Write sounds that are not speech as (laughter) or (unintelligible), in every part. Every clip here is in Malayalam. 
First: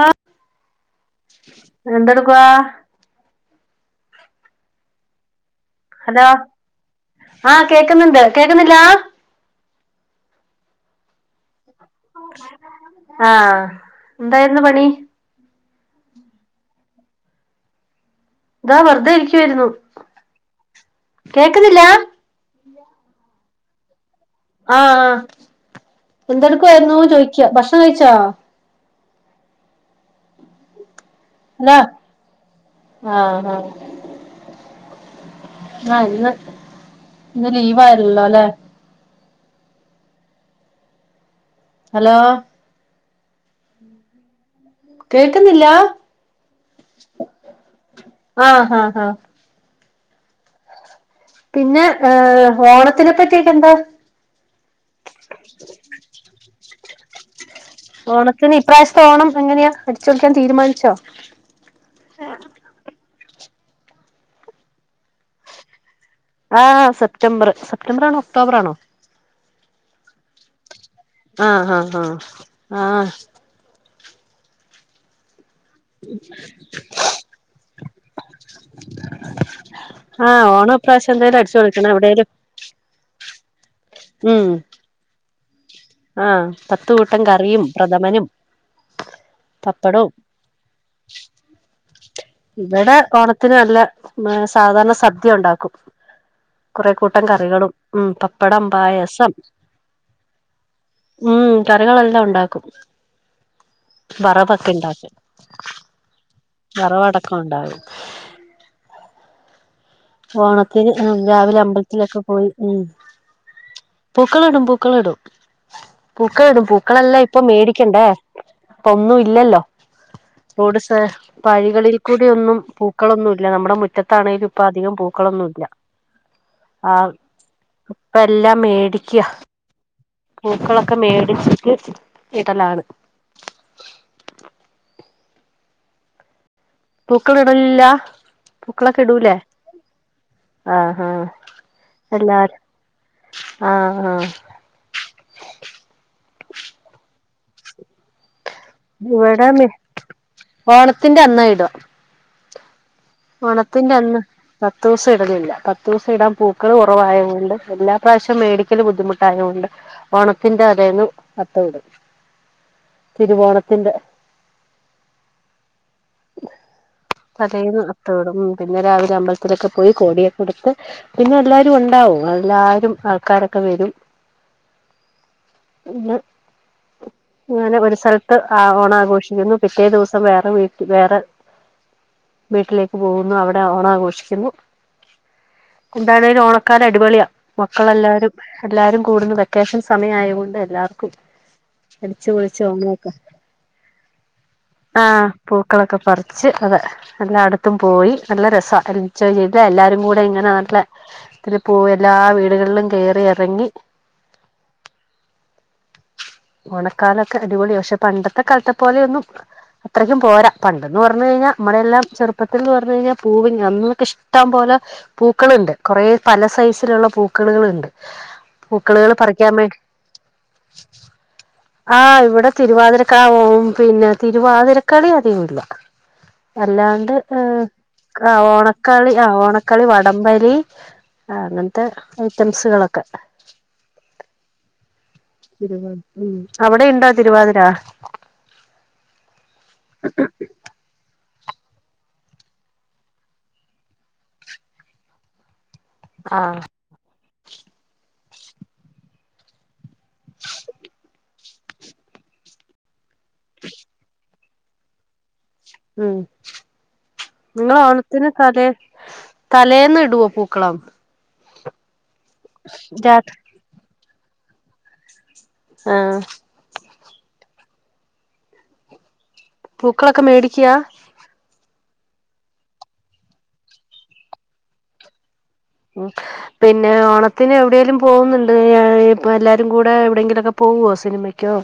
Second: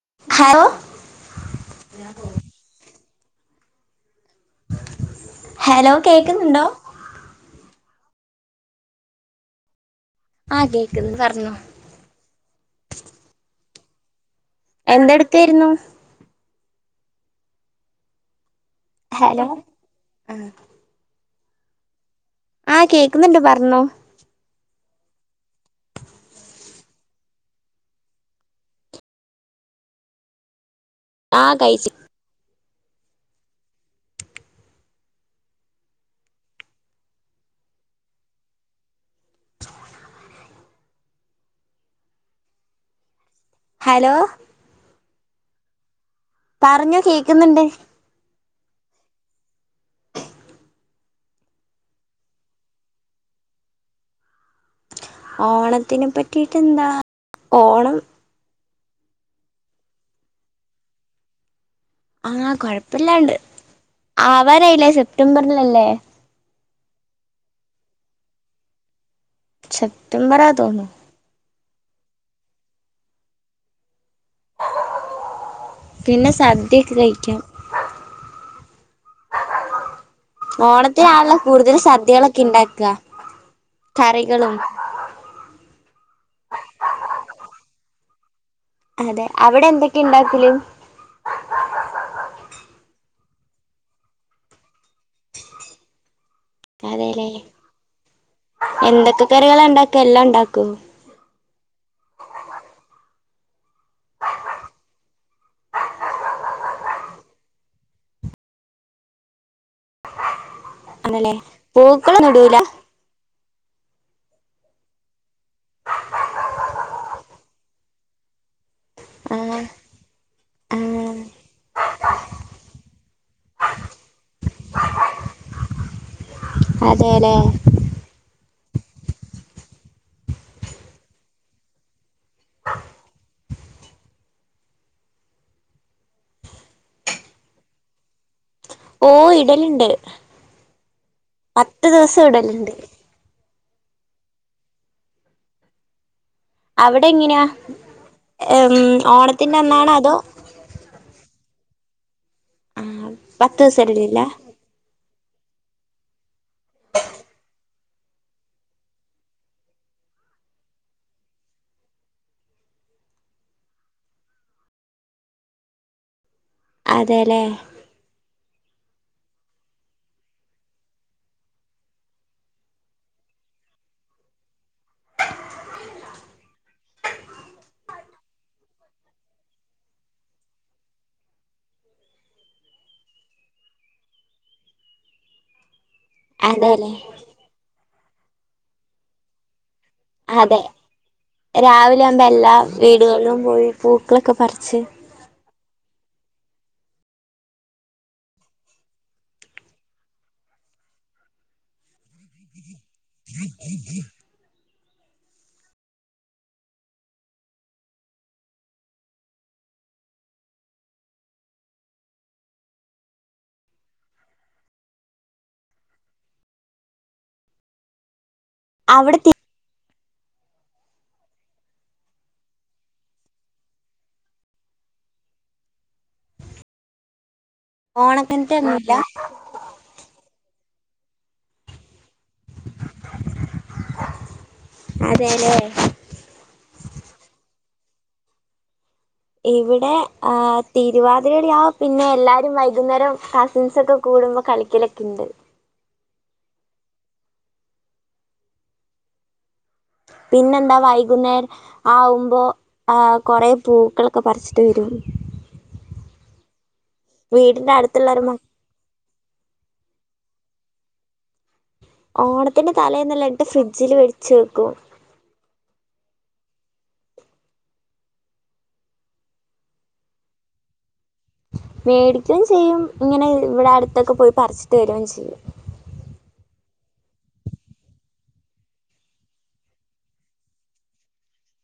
ആഹ് ഹലോ എന്തെടുക്ക ഹലോ കേക്ക്ന്ന്ണ്ടോ കേക്ക്ന്ന്ണ്ട് കേക്ക്ന്നില്ല ആഹ് കേക്ക്ന്ന് പറഞ്ഞോ ആഹ് എന്തെടുക്കായിരുന്നു ഇതാ വെറുതെ ഹലോ ഇരിക്കുവമായിരുന്നു കേക്ക്ന്നില്ല ആഹ് കേക്ക്ന്ന്ണ്ട് പറഞ്ഞോ ആഹ് ആ എന്തടുക്കായിരുന്നു ചോയ്ക്ക ഭക്ഷണം കഴിച്ചോ ആഹ് കഴിച്ച് ആഹ് ആഹ് ആ ഇന്ന് ലിവ് ആയിരുന്നല്ലോ അല്ലെ ഹലോ ഹലോ കേക്ക്ന്നില്ല പറഞ്ഞോ കേക്ക്ന്ന്ണ്ട് ആ ആ ആ പിന്നെ ഏഹ് ഓണത്തിനെ പറ്റിയിട്ട് എന്താ ഓണത്തിനെ പറ്റി റ്റെന്താ? ഓണത്തിനെ ഇപ്രാവ്ശത്തെ ഓണം എങ്ങനെയാ അടിച്ച് പൊളിക്കാൻ തീരുമാനിച്ചോ? ആഹ് കൊഴപ്പല്ലാണ്ട് ആവാരായിലെ സെപ്റ്റംബറിലല്ലേ? ആഹ് സെപ്റ്റംബർ സെപ്റ്റംബറാണോ, ഒക്ടോബറാണോ? സെപറ്റംബറാ തോന്നൂ ആഹ് ആഹ് ആഹ് ആഹ് പിന്നെ സ് ആഹ് ഓണം ഇപ്രാവ്ശ്യം ഓണത്തിനാണല്ലോ എന്തായലും അടിച്ചു കൂടുതൽ പൊളിക്കണം എവിടേലും സദ്യകളൊക്കെ ഉണ്ടാക്കുക ഉം കറികളും ആഹ് പത്ത് കൂട്ടം കറിയും പ്രഥമനും അതെ, അവിടെന്തൊക്കെയ പപ്പടവും ഇണ്ടാക്കല്? ഇബടെ ഓണത്തിന് നല്ല സാധാരണ സദ്യ ഒണ്ടാക്കും. കൊറെ കൂട്ടം അതെല്ലേ കറികളും ഉം പപ്പടം എന്തൊക്കെ പായസം കറികളാ ഉണ്ടാക്കുക എല്ലാം ഉണ്ടാക്കോ ഉം കറികളെല്ലാം ഉണ്ടാക്കും. വറവൊക്കെ ഇണ്ടാക്കി (unintelligible) വറവടക്ക ക്കൊണ്ടാവും വോണം ത്തിന് ഉം ആണല്ലേ രാവിലെ അമ്പല്ത്തിലൊക്കെ പൂക്കളൊന്നും പോയി ഇടൂല ഉം. പൂക്കള് ഇടും പൂക്കള് ഇടും പൂക്കള ഇടും പൂക്കളെല്ലാ ഇപ്പൊ മേടിക്കണ്ടേ? ഇപ്പൊന്നും ഇല്ലല്ലോ ആഹ് റോഡിനെ ആഹ് പാഴിൽകളി. കുടിയൊന്നും പൂക്കളൊന്നുല്ല, നമ്മടെ മുറ്റത്താണെലും ഇപ്പ അധികം പൂക്കളൊന്നുല്ല. ആഹ് അതെല്ലേ ഇപ്പ എല്ലാ മേടിക്ക്യാ, പൂക്കളൊക്കെ മേടിച്ചിട്ട് ഇടലാണ്. പൂക്കളിടലില്ല? ഓ ഇടലുണ്ട്, ആഹ് ആഹ് പത്തു ദിവസം ഇടലുണ്ട്. ആ ആ അവിടെങ്ങനെയാ? ഇവിടെ മി ഓണത്തിന്റെ അന്നാ ഇടും. ആഹ് പത്ത് ദിവസം ഓണത്തിന്റെ അന്ന്, ഇടലില്ല പത്തൂസം ഇടലില്ല പത്ത് ദൂസോടാൻ പൂക്കള് കുറവായത് കൊണ്ട് എല്ലാ പ്രാവശ്യോം മേടിക്കല് ബുദ്ധിമുട്ടായകൊണ്ട് ഓണത്തിന്റെ അതേന്ന് അത്തവിടും തിരുവോണത്തിന്റെ അതേല്ലേ? ഉം പിന്നെ രാവിലെ അമ്പലത്തിലൊക്കെ പോയി കോടിയക്കെ എടുത്ത് പിന്നെ എല്ലാരും ഉണ്ടാവും, എല്ലാരും, ആൾക്കാരൊക്കെ വരും. ഇന്ന് അങ്ങനെ ഒരു സ്ഥലത്ത് ആ ഓണം ആഘോഷിക്കുന്നു പിറ്റേ ദിവസം വേറെ വീട്ടി, വേറെ വീട്ടിലേക്ക് പോകുന്നു അവിടെ ഓണം ആഘോഷിക്കുന്നു. എന്താണേലും ഓണക്കാലം അതെല്ലേ അടിപൊളിയാ. മക്കളെല്ലാരും എല്ലാരും കൂടുന്ന് വെക്കേഷൻ സമയം ആയതുകൊണ്ട് അതെ എല്ലാവർക്കും രാവിലെ ആവുമ്പോ അടിച്ചു എല്ലാ പൊളിച്ച് ഓണമൊക്കെ വീടുകളിലും പോയി പൂക്കളൊക്കെ പറിച്ച് ആഹ് പൂക്കളൊക്കെ അതെ എല്ലാടു ത്തും പോയി നല്ല രസാ അതുചെയ്ത് എല്ലാരും കൂടെ ഇങ്ങനെ നല്ല ഇത് പോയി എല്ലാ വീടുകളിലും കേറി ഇറങ്ങി ഓണക്കാലൊക്കെ അടിപൊളിയാ പക്ഷെ പണ്ടത്തെ കാലത്തെ പോലെയൊന്നും അത്രക്കും പോരാ പണ്ടെന്ന് പറഞ്ഞു കഴിഞ്ഞാൽ മ്മടെയെല്ലാം ചെറുപ്പ ഇപ്പത്തെന്ന് പറഞ്ഞു കഴിഞ്ഞാൽ പൂവില്ല അന്നൊക്കെ ഇഷ്ടം പോലെ പൂക്കളുണ്ട് കുറ പല സൈസിലുള്ള പൂക്കളുകളൊണ്ട്. പൂക്കളുകള് അവിടെ തി പറിക്കാമ്മേ ആ ഇവിടെ തിരുവാതിരക്കാവവും പിന്നെ തിരുവാതിരക്കളി അധികവില്ല അല്ലാണ്ട് ഏ ആ ഓണക്കിണറ്റൊന്നുല്ല ഓണക്കളി ആ ഓണക്കളി വടംവലി, ആ അങ്ങനത്തെ ഐറ്റംസുകളൊക്കെ അതെല്ലേ തിരുവാ ഉം അവിടെ ഇണ്ടോ തിരുവാതിര ഇവിടെ ആ തിരുവാ അത് ശെരിയാ പിന്നെ എല്ലാരും വൈകുന്നേരം കസിൻസൊക്കെ കൂടുമ്പോ കളിക്കലൊക്കെ ഇണ്ട്. ആ പിന്നെന്താ വൈകുന്നേര ആവുമ്പോ ആ കൊറേ പൂക്കളൊക്കെ പറിച്ചിട്ട് വരും ഉം വീടിന്റെ നിങ്ങള് അടുത്തുള്ളൊരു ഓണത്തിന് മ കലേ തലേന്ന് ഇടുവോ പൂക്കളം ഓണത്തിന്റെ തലേന്ന് രാ എല്ലാം എടുത്ത് ഫ്രിഡ്ജില് വെ ച്ചേക്കും. ആ പൂക്കളൊക്കെ മേടിക്കാ മേടിക്കേം ചെയ്യും ഇങ്ങനെ ഇവിടെ അടുത്തൊക്കെ പോയി പറിച്ചിട്ട് വരുവേം ചെയ്യും ഉം പിന്നെ ഓണത്തിന് എവിടേലും പോവുന്നുണ്ട് എ ഇപ്പ എല്ലാരും കൂടെ എവിടേങ്കിലുമൊക്കെ പോവുവോ സിനിമക്കോ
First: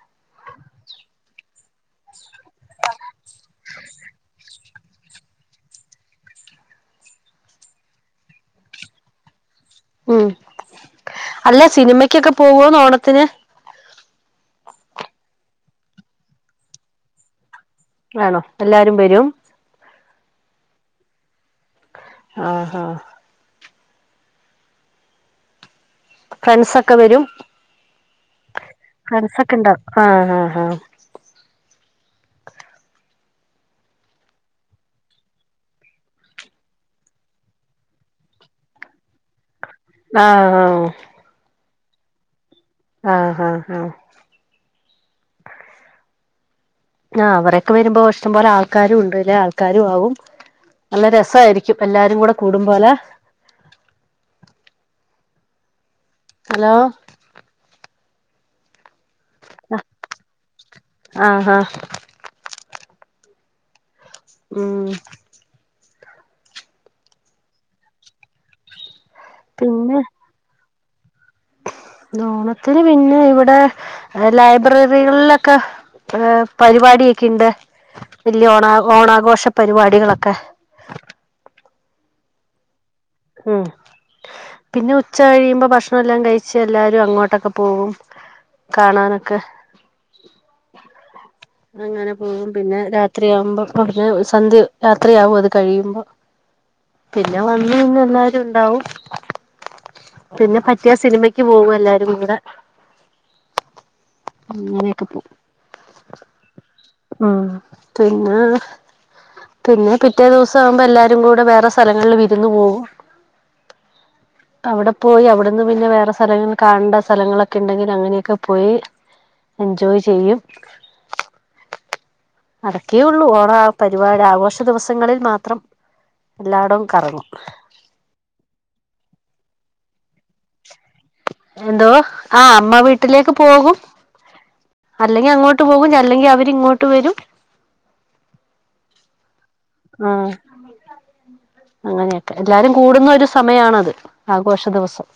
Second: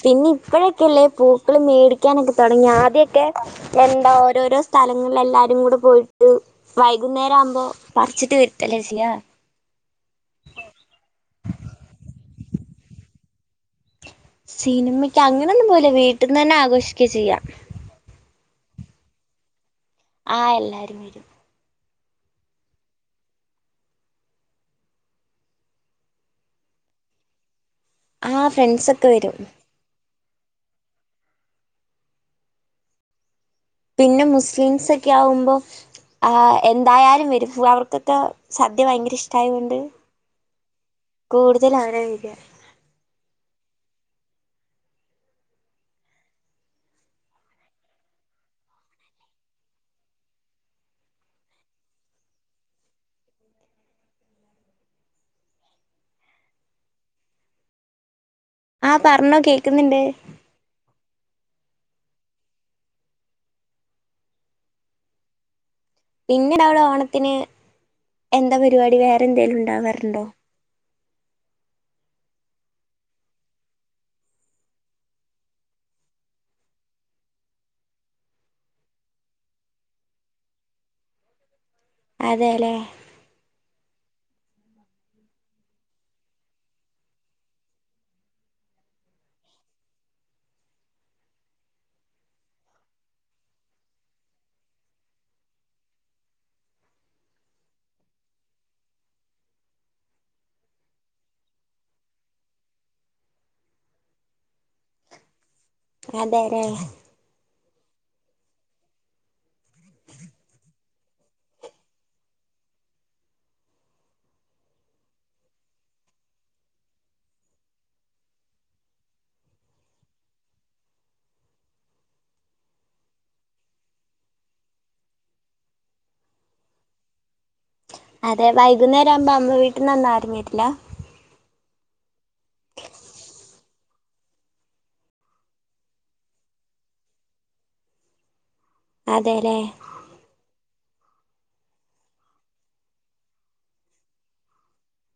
പിന്നെ ഇപ്പഴൊക്കെല്ലേ പൂക്കള് മേടിക്കാനൊക്കെ തൊടങ്ങിയേ ആദ്യമൊക്കെ എന്താ ഓരോരോ സ്ഥലങ്ങളില് എല്ലാരും കൂടെ പോയിട്ട് വൈകുന്നേരം ആവുമ്പോ പറിച്ചിട്ട് വരുത്തല്ലേ ചെയ്യാ ഉം അല്ല സിനിമക്കൊക്കെ പോവോന്ന് ഓണത്തിന് സിനിമയ്ക്ക് അങ്ങനൊന്നും പോവൂല വീട്ടിന്ന് തന്നെ ആഘോഷിക്ക്യാ ചെയ്യാ ആണോ എല്ലാരും വരും ആ എല്ലാരും വരും ആ ആ ഫ്രണ്ട്സൊക്കെ വരും ആ ഫ്രണ്ട്സ് ഒക്കെ വരും ആ ഹാ ഹാ പിന്നെ മുസ്ലീംസ് ഒക്കെ ആവുമ്പോ ആ എന്തായാലും വരും അവർക്കൊക്കെ സദ്യ ഭയങ്കര ഇഷ്ടായോ ആഹ് ഹാ ജെല് ആരായിരിക്കും അ ഹാ ഹാ അ അവരൊക്കെ വരുമ്പോ ഇഷ്ടംപോലെ ആൾക്കാരും ഉണ്ട് ല്ലാ ആൾക്കാരും ആവും നല്ല രസായിരിക്കും എല്ലാരും കൂടെ കൂടുംപോലെ ഹലോ ആ പറഞ്ഞോ കേക്ക്ന്നണ്ട് ആ ഹാ ഉം പിന്നെ അവിടെ ഓണത്തിന് എന്താ പരിപാടി വേ ന്തേലും പിന്നെ ഉണ്ടവാറുണ്ടോ ഓണത്തിന് പിന്നെ ഇവിടെ ലൈബ്രറികളിലൊക്കെ ഏ പരിപാടിയൊക്കെ ഇണ്ട് വല്യ ഓണാ ഓണാഘോഷ പരിപാടികളൊക്കെ അതേല്ലേ ഉം പിന്നെ ഉച്ച കഴിയുമ്പോ ഭക്ഷണം എല്ലാം കഴിച്ച് എല്ലാരും അങ്ങോട്ടൊക്കെ പോവും കാണാനൊക്കെ അങ്ങനെ പോകും പിന്നെ രാത്രിയാകുമ്പോ കൊറച്ചു സന്ധ്യ രാത്രിയാവും അത് കഴിയുമ്പോ പിന്നെ വന്ന് നിന്ന് എല്ലാരും ഉണ്ടാവും പിന്നെ പറ്റിയ സിനിമക്ക് പോകും എല്ലാരും കൂടെ അങ്ങനെ ക്കെ പോകും അതെല്ലേ പിന്നെ പിന്നെ പിറ്റേ ദിവസം ആകുമ്പോ എല്ലാരും കൂടെ വേറെ സ്ഥലങ്ങളിൽ വിരുന്ന് പോവും അവിടെ പോയി അവിടെന്ന് പിന്നെ വേറെ സ്ഥലങ്ങലങ്ങളിൽ കാണണ്ട സ്ഥലങ്ങളൊക്കെ ഉണ്ടെങ്കിൽ അങ്ങനെയൊക്കെ പോയി എൻജോയ് ചെയ്യും അതക്കെഉള്ളൂ ഒറ ആ പരിപാടി ആഘോഷ ദിവസങ്ങളിൽ മാത്രം എല്ലായിടവും കറങ്ങും അതെ വൈകുന്നേരം ആവുമ്പോ അമ്മ വീട്ടിൽന്ന്ആരും വരില്ല എന്തോ ആ അമ്മ വീട്ടിലേക്ക് പോകും അല്ലെങ്കി അങ്ങോട്ട് പോകും അല്ലെങ്കി അവരി ഇങ്ങോട്ട് വരും അതെല്ലെ ആ അങ്ങനെയൊക്കെ എല്ലാരും കൂടുന്ന ഒരു സമയാണത് ആഘോഷ ദിവസം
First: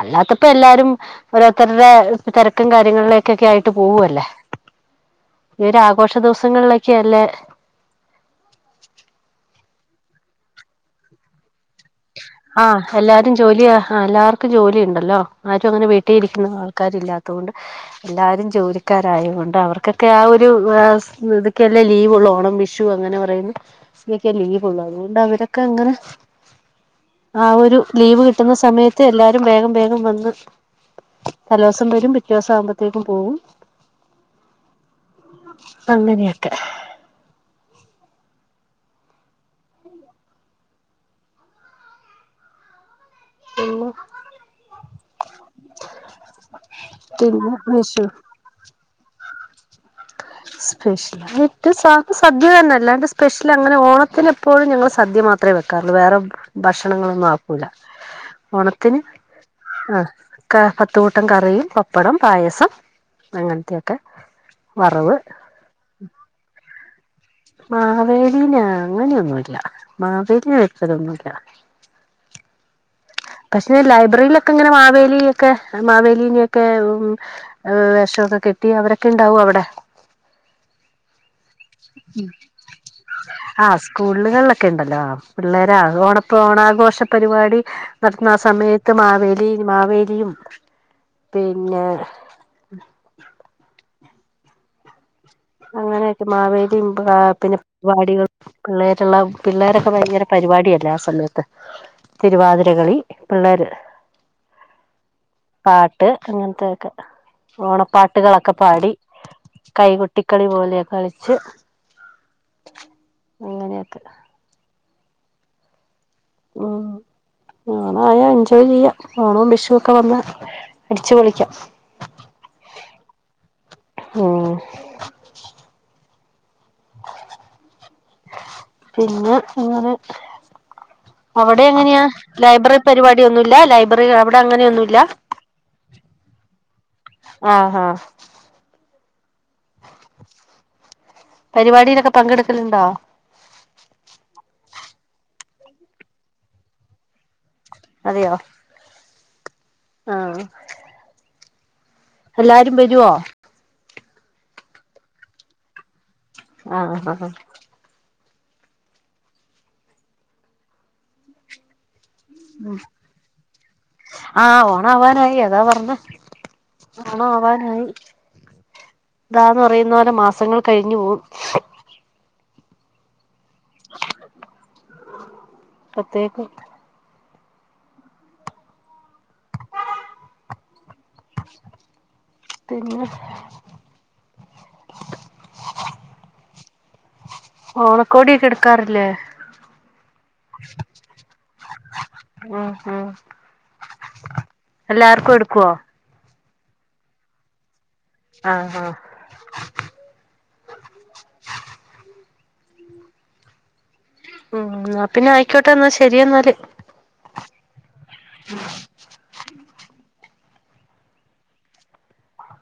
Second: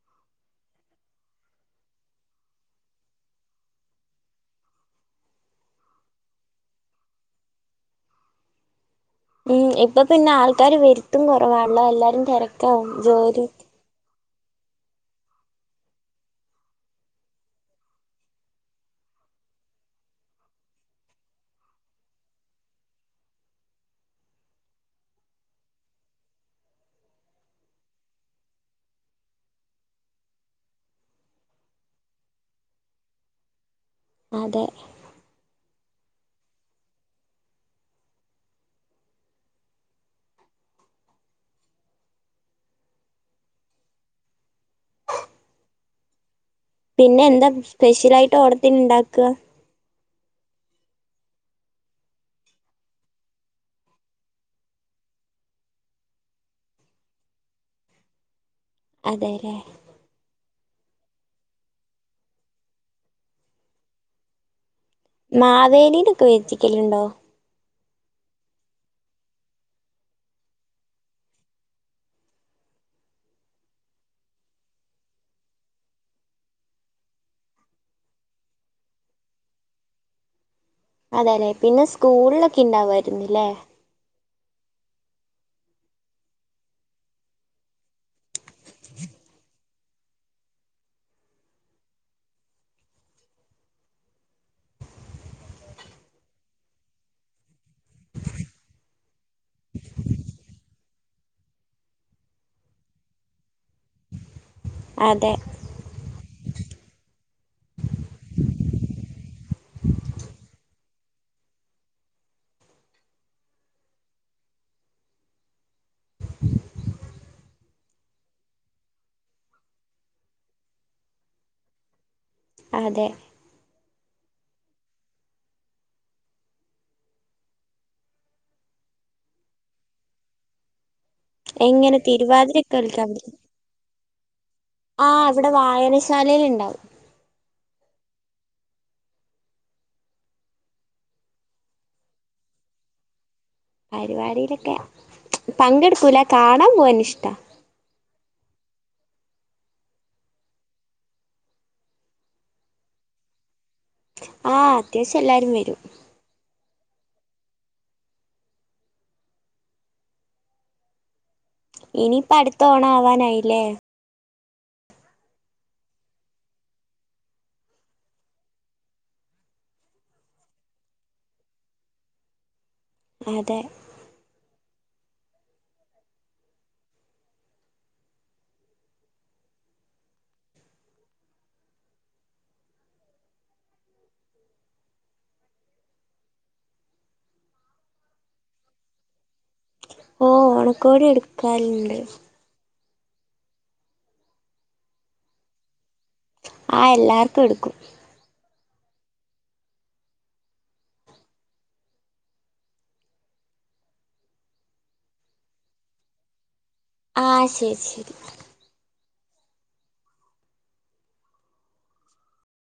അല്ലാത്തപ്പോ എല്ലാരും ഓരോരുത്തരുടെ തിരക്കും കാര്യങ്ങളിലേക്കൊക്കെ ആയിട്ട് പോവല്ലേ ഈ ഒരു ആഘോഷ ദിവസങ്ങളിലൊക്കെയ അല്ലേ മ് ഇപ്പ പിന്നെ ആൾക്കാര് വരുത്തും കുറവാണല്ലോ അല്ലാ ആ എല്ലാരും ജോലിയ എല്ലാവർക്കും ക്കും ജോലി ഉണ്ടല്ലോ ആരും അങ്ങനെ വീട്ടില് ഇരിക്കുന്ന ആൾക്കാര് ഇല്ലാത്തുകൊണ്ട് എല്ലാരും ജോലിക്കാരായോണ്ട് അവർക്കൊക്കെ ആ ഒരു ഇതൊക്കെല്ലേ ലീവള്ളു ഓണം വിഷു അങ്ങനെ പറയുന്ന ഇതൊക്കെയ ലീവ്ള്ളു അതുകൊണ്ട് അവരൊക്കെ അങ്ങനെ അഒരു ലീവ് കിട്ടുന്ന സമയത്ത് എല്ലാരും വേഗം വേഗം വന്ന് തലോസം വരും പിറ്റേ ദിവസം ആവുമ്പോഴത്തേക്കും പോകും അതെ പ്പഅങ്ങനെയൊക്കെ പിന്നെ (inaudible) പിന്നെ എന്താ സ്പെഷ്യൽ ആയിട്ട് ഓണത്തിന് ഇണ്ടാക്ക ക്ക സ്പെഷ്യൽ എന്നിട്ട് സ സദ്യ തന്നെ അല്ലാണ്ട് സ്പെഷ്യൽ അങ്ങനെ ഓണത്തിന്പ്പോഴും ഞങ്ങള് സദ്യ മാത്രമേ വെക്കാറുള്ളൂ വേറെ ഭക്ഷണങ്ങളൊന്നും ആക്കൂല ഓണത്തിന് അതെല്ലേ ആ ക പത്ത് കൂട്ടം കറിയും പപ്പടം പായസം അങ്ങനത്തെയൊക്കെ വറവ് മാവേലി ലൊക്കെ വെച്ച് വെക്കലുണ്ടോ മാവേലീന അങ്ങനെയൊന്നുംഇല്ല മാവേലി വച്ചതൊന്നുമില്ല പക്ഷെ ലൈബ്രറിയിലൊക്കെ ഇങ്ങനെ മാവേലി ഒക്കെ മാവേലീനെ ഒക്കെ വേഷമൊക്കെ കെട്ടി അവരൊക്കെ ഇണ്ടാവും അവിടെ അതെല്ലെ പിന്നെ സ്കൂളിലൊക്കെ ഇണ്ടാവായിരുന്നല്ലേ ഒക്കെ ഉണ്ടല്ലോ പിള്ളേരാ ഓണപ്പ ഓണാഘോഷ പരിപാടി നടത്തുന്ന ആ സമയത്ത് മാവേലി മാവേലിയും പിന്നെ അങ്ങനെയൊക്കെ മാവേലിയും പിന്നെ പരിപാടികളും പിള്ളേരുള്ള പിള്ളേരൊക്കെ ഭയങ്കര പരിപാടല്ലേ ആ സമയത്ത് തിരുവാതിരകളി പിള്ളേര് അതെ പാട്ട് അങ്ങനത്തൊക്കെ ഓണം പാട്ടുകളൊക്കെ പാടി കൈ കൊ ട്ടിക്കളി പോലെ വെച്ച് അങ്ങനൊക്കെ മ് ആണായാ എൻജോയ് ചെയ്യാം ഓണവും വിഷുവോക്കെ വന്ന അടിച്ചു പൊളിക്കാം അതെ മം പിന്നെ ഇങ്ങനെ അവിടെ എങ്ങനെ എങ്ങനെയാ തിരുവാതിരൊക്കെ ലൈബ്രറി കളിക്കാൻ പരിപാടി പറ്റോ ഒന്നുമില്ല ലൈബ്രറി അവിടെ അങ്ങനെയൊന്നുമില്ല ആഹ് ഇവിടെ വായനശാലയിൽ ഇണ്ടാവും ആ ആ പരിപാടിയിലൊക്കെ പങ്കെടുക്കലുണ്ടോ പരിപാടിയിലൊക്കെ ച്ചും പങ്കെടുക്കൂല്യാ കാണാൻ പോവാൻ ഇഷ്ടാ തിയോ ആ എല്ലാരും വെരുവോ ആ അത്യാവശ്യം എല്ലാരും വരും ആ ആ ഹ ഹ ഇനി ഇംപ്പ അട്ത്ത ഓണം ആവാനായില്ലേ ആ ഓണം ആവാനായി അതാ പറഞ്ഞേ ഓണം ആവാനായി ഇതാന്ന് പറെയന്ന പോലെ മാസങ്ങൾ കഴിഞ്ഞ് പോവും അതെ അപ്പെത്തേക്കും പിന്നെ ഓണക്കോടിയൊക്കെ എട്ക്കാറില്ലേ ഓ ഓണക്കോടി എടുക്കാല്ണ്ട് ഉം ഉം എല്ലാർക്കും എടുക്കുവോ ആ എല്ലാർക്കും എടുക്കും ആ ആ ഉം ഉം ആ പിന്നെ ആയിക്കോട്ടെ എന്നാ ശെരി എന്നാല് ആശെരി ശെരി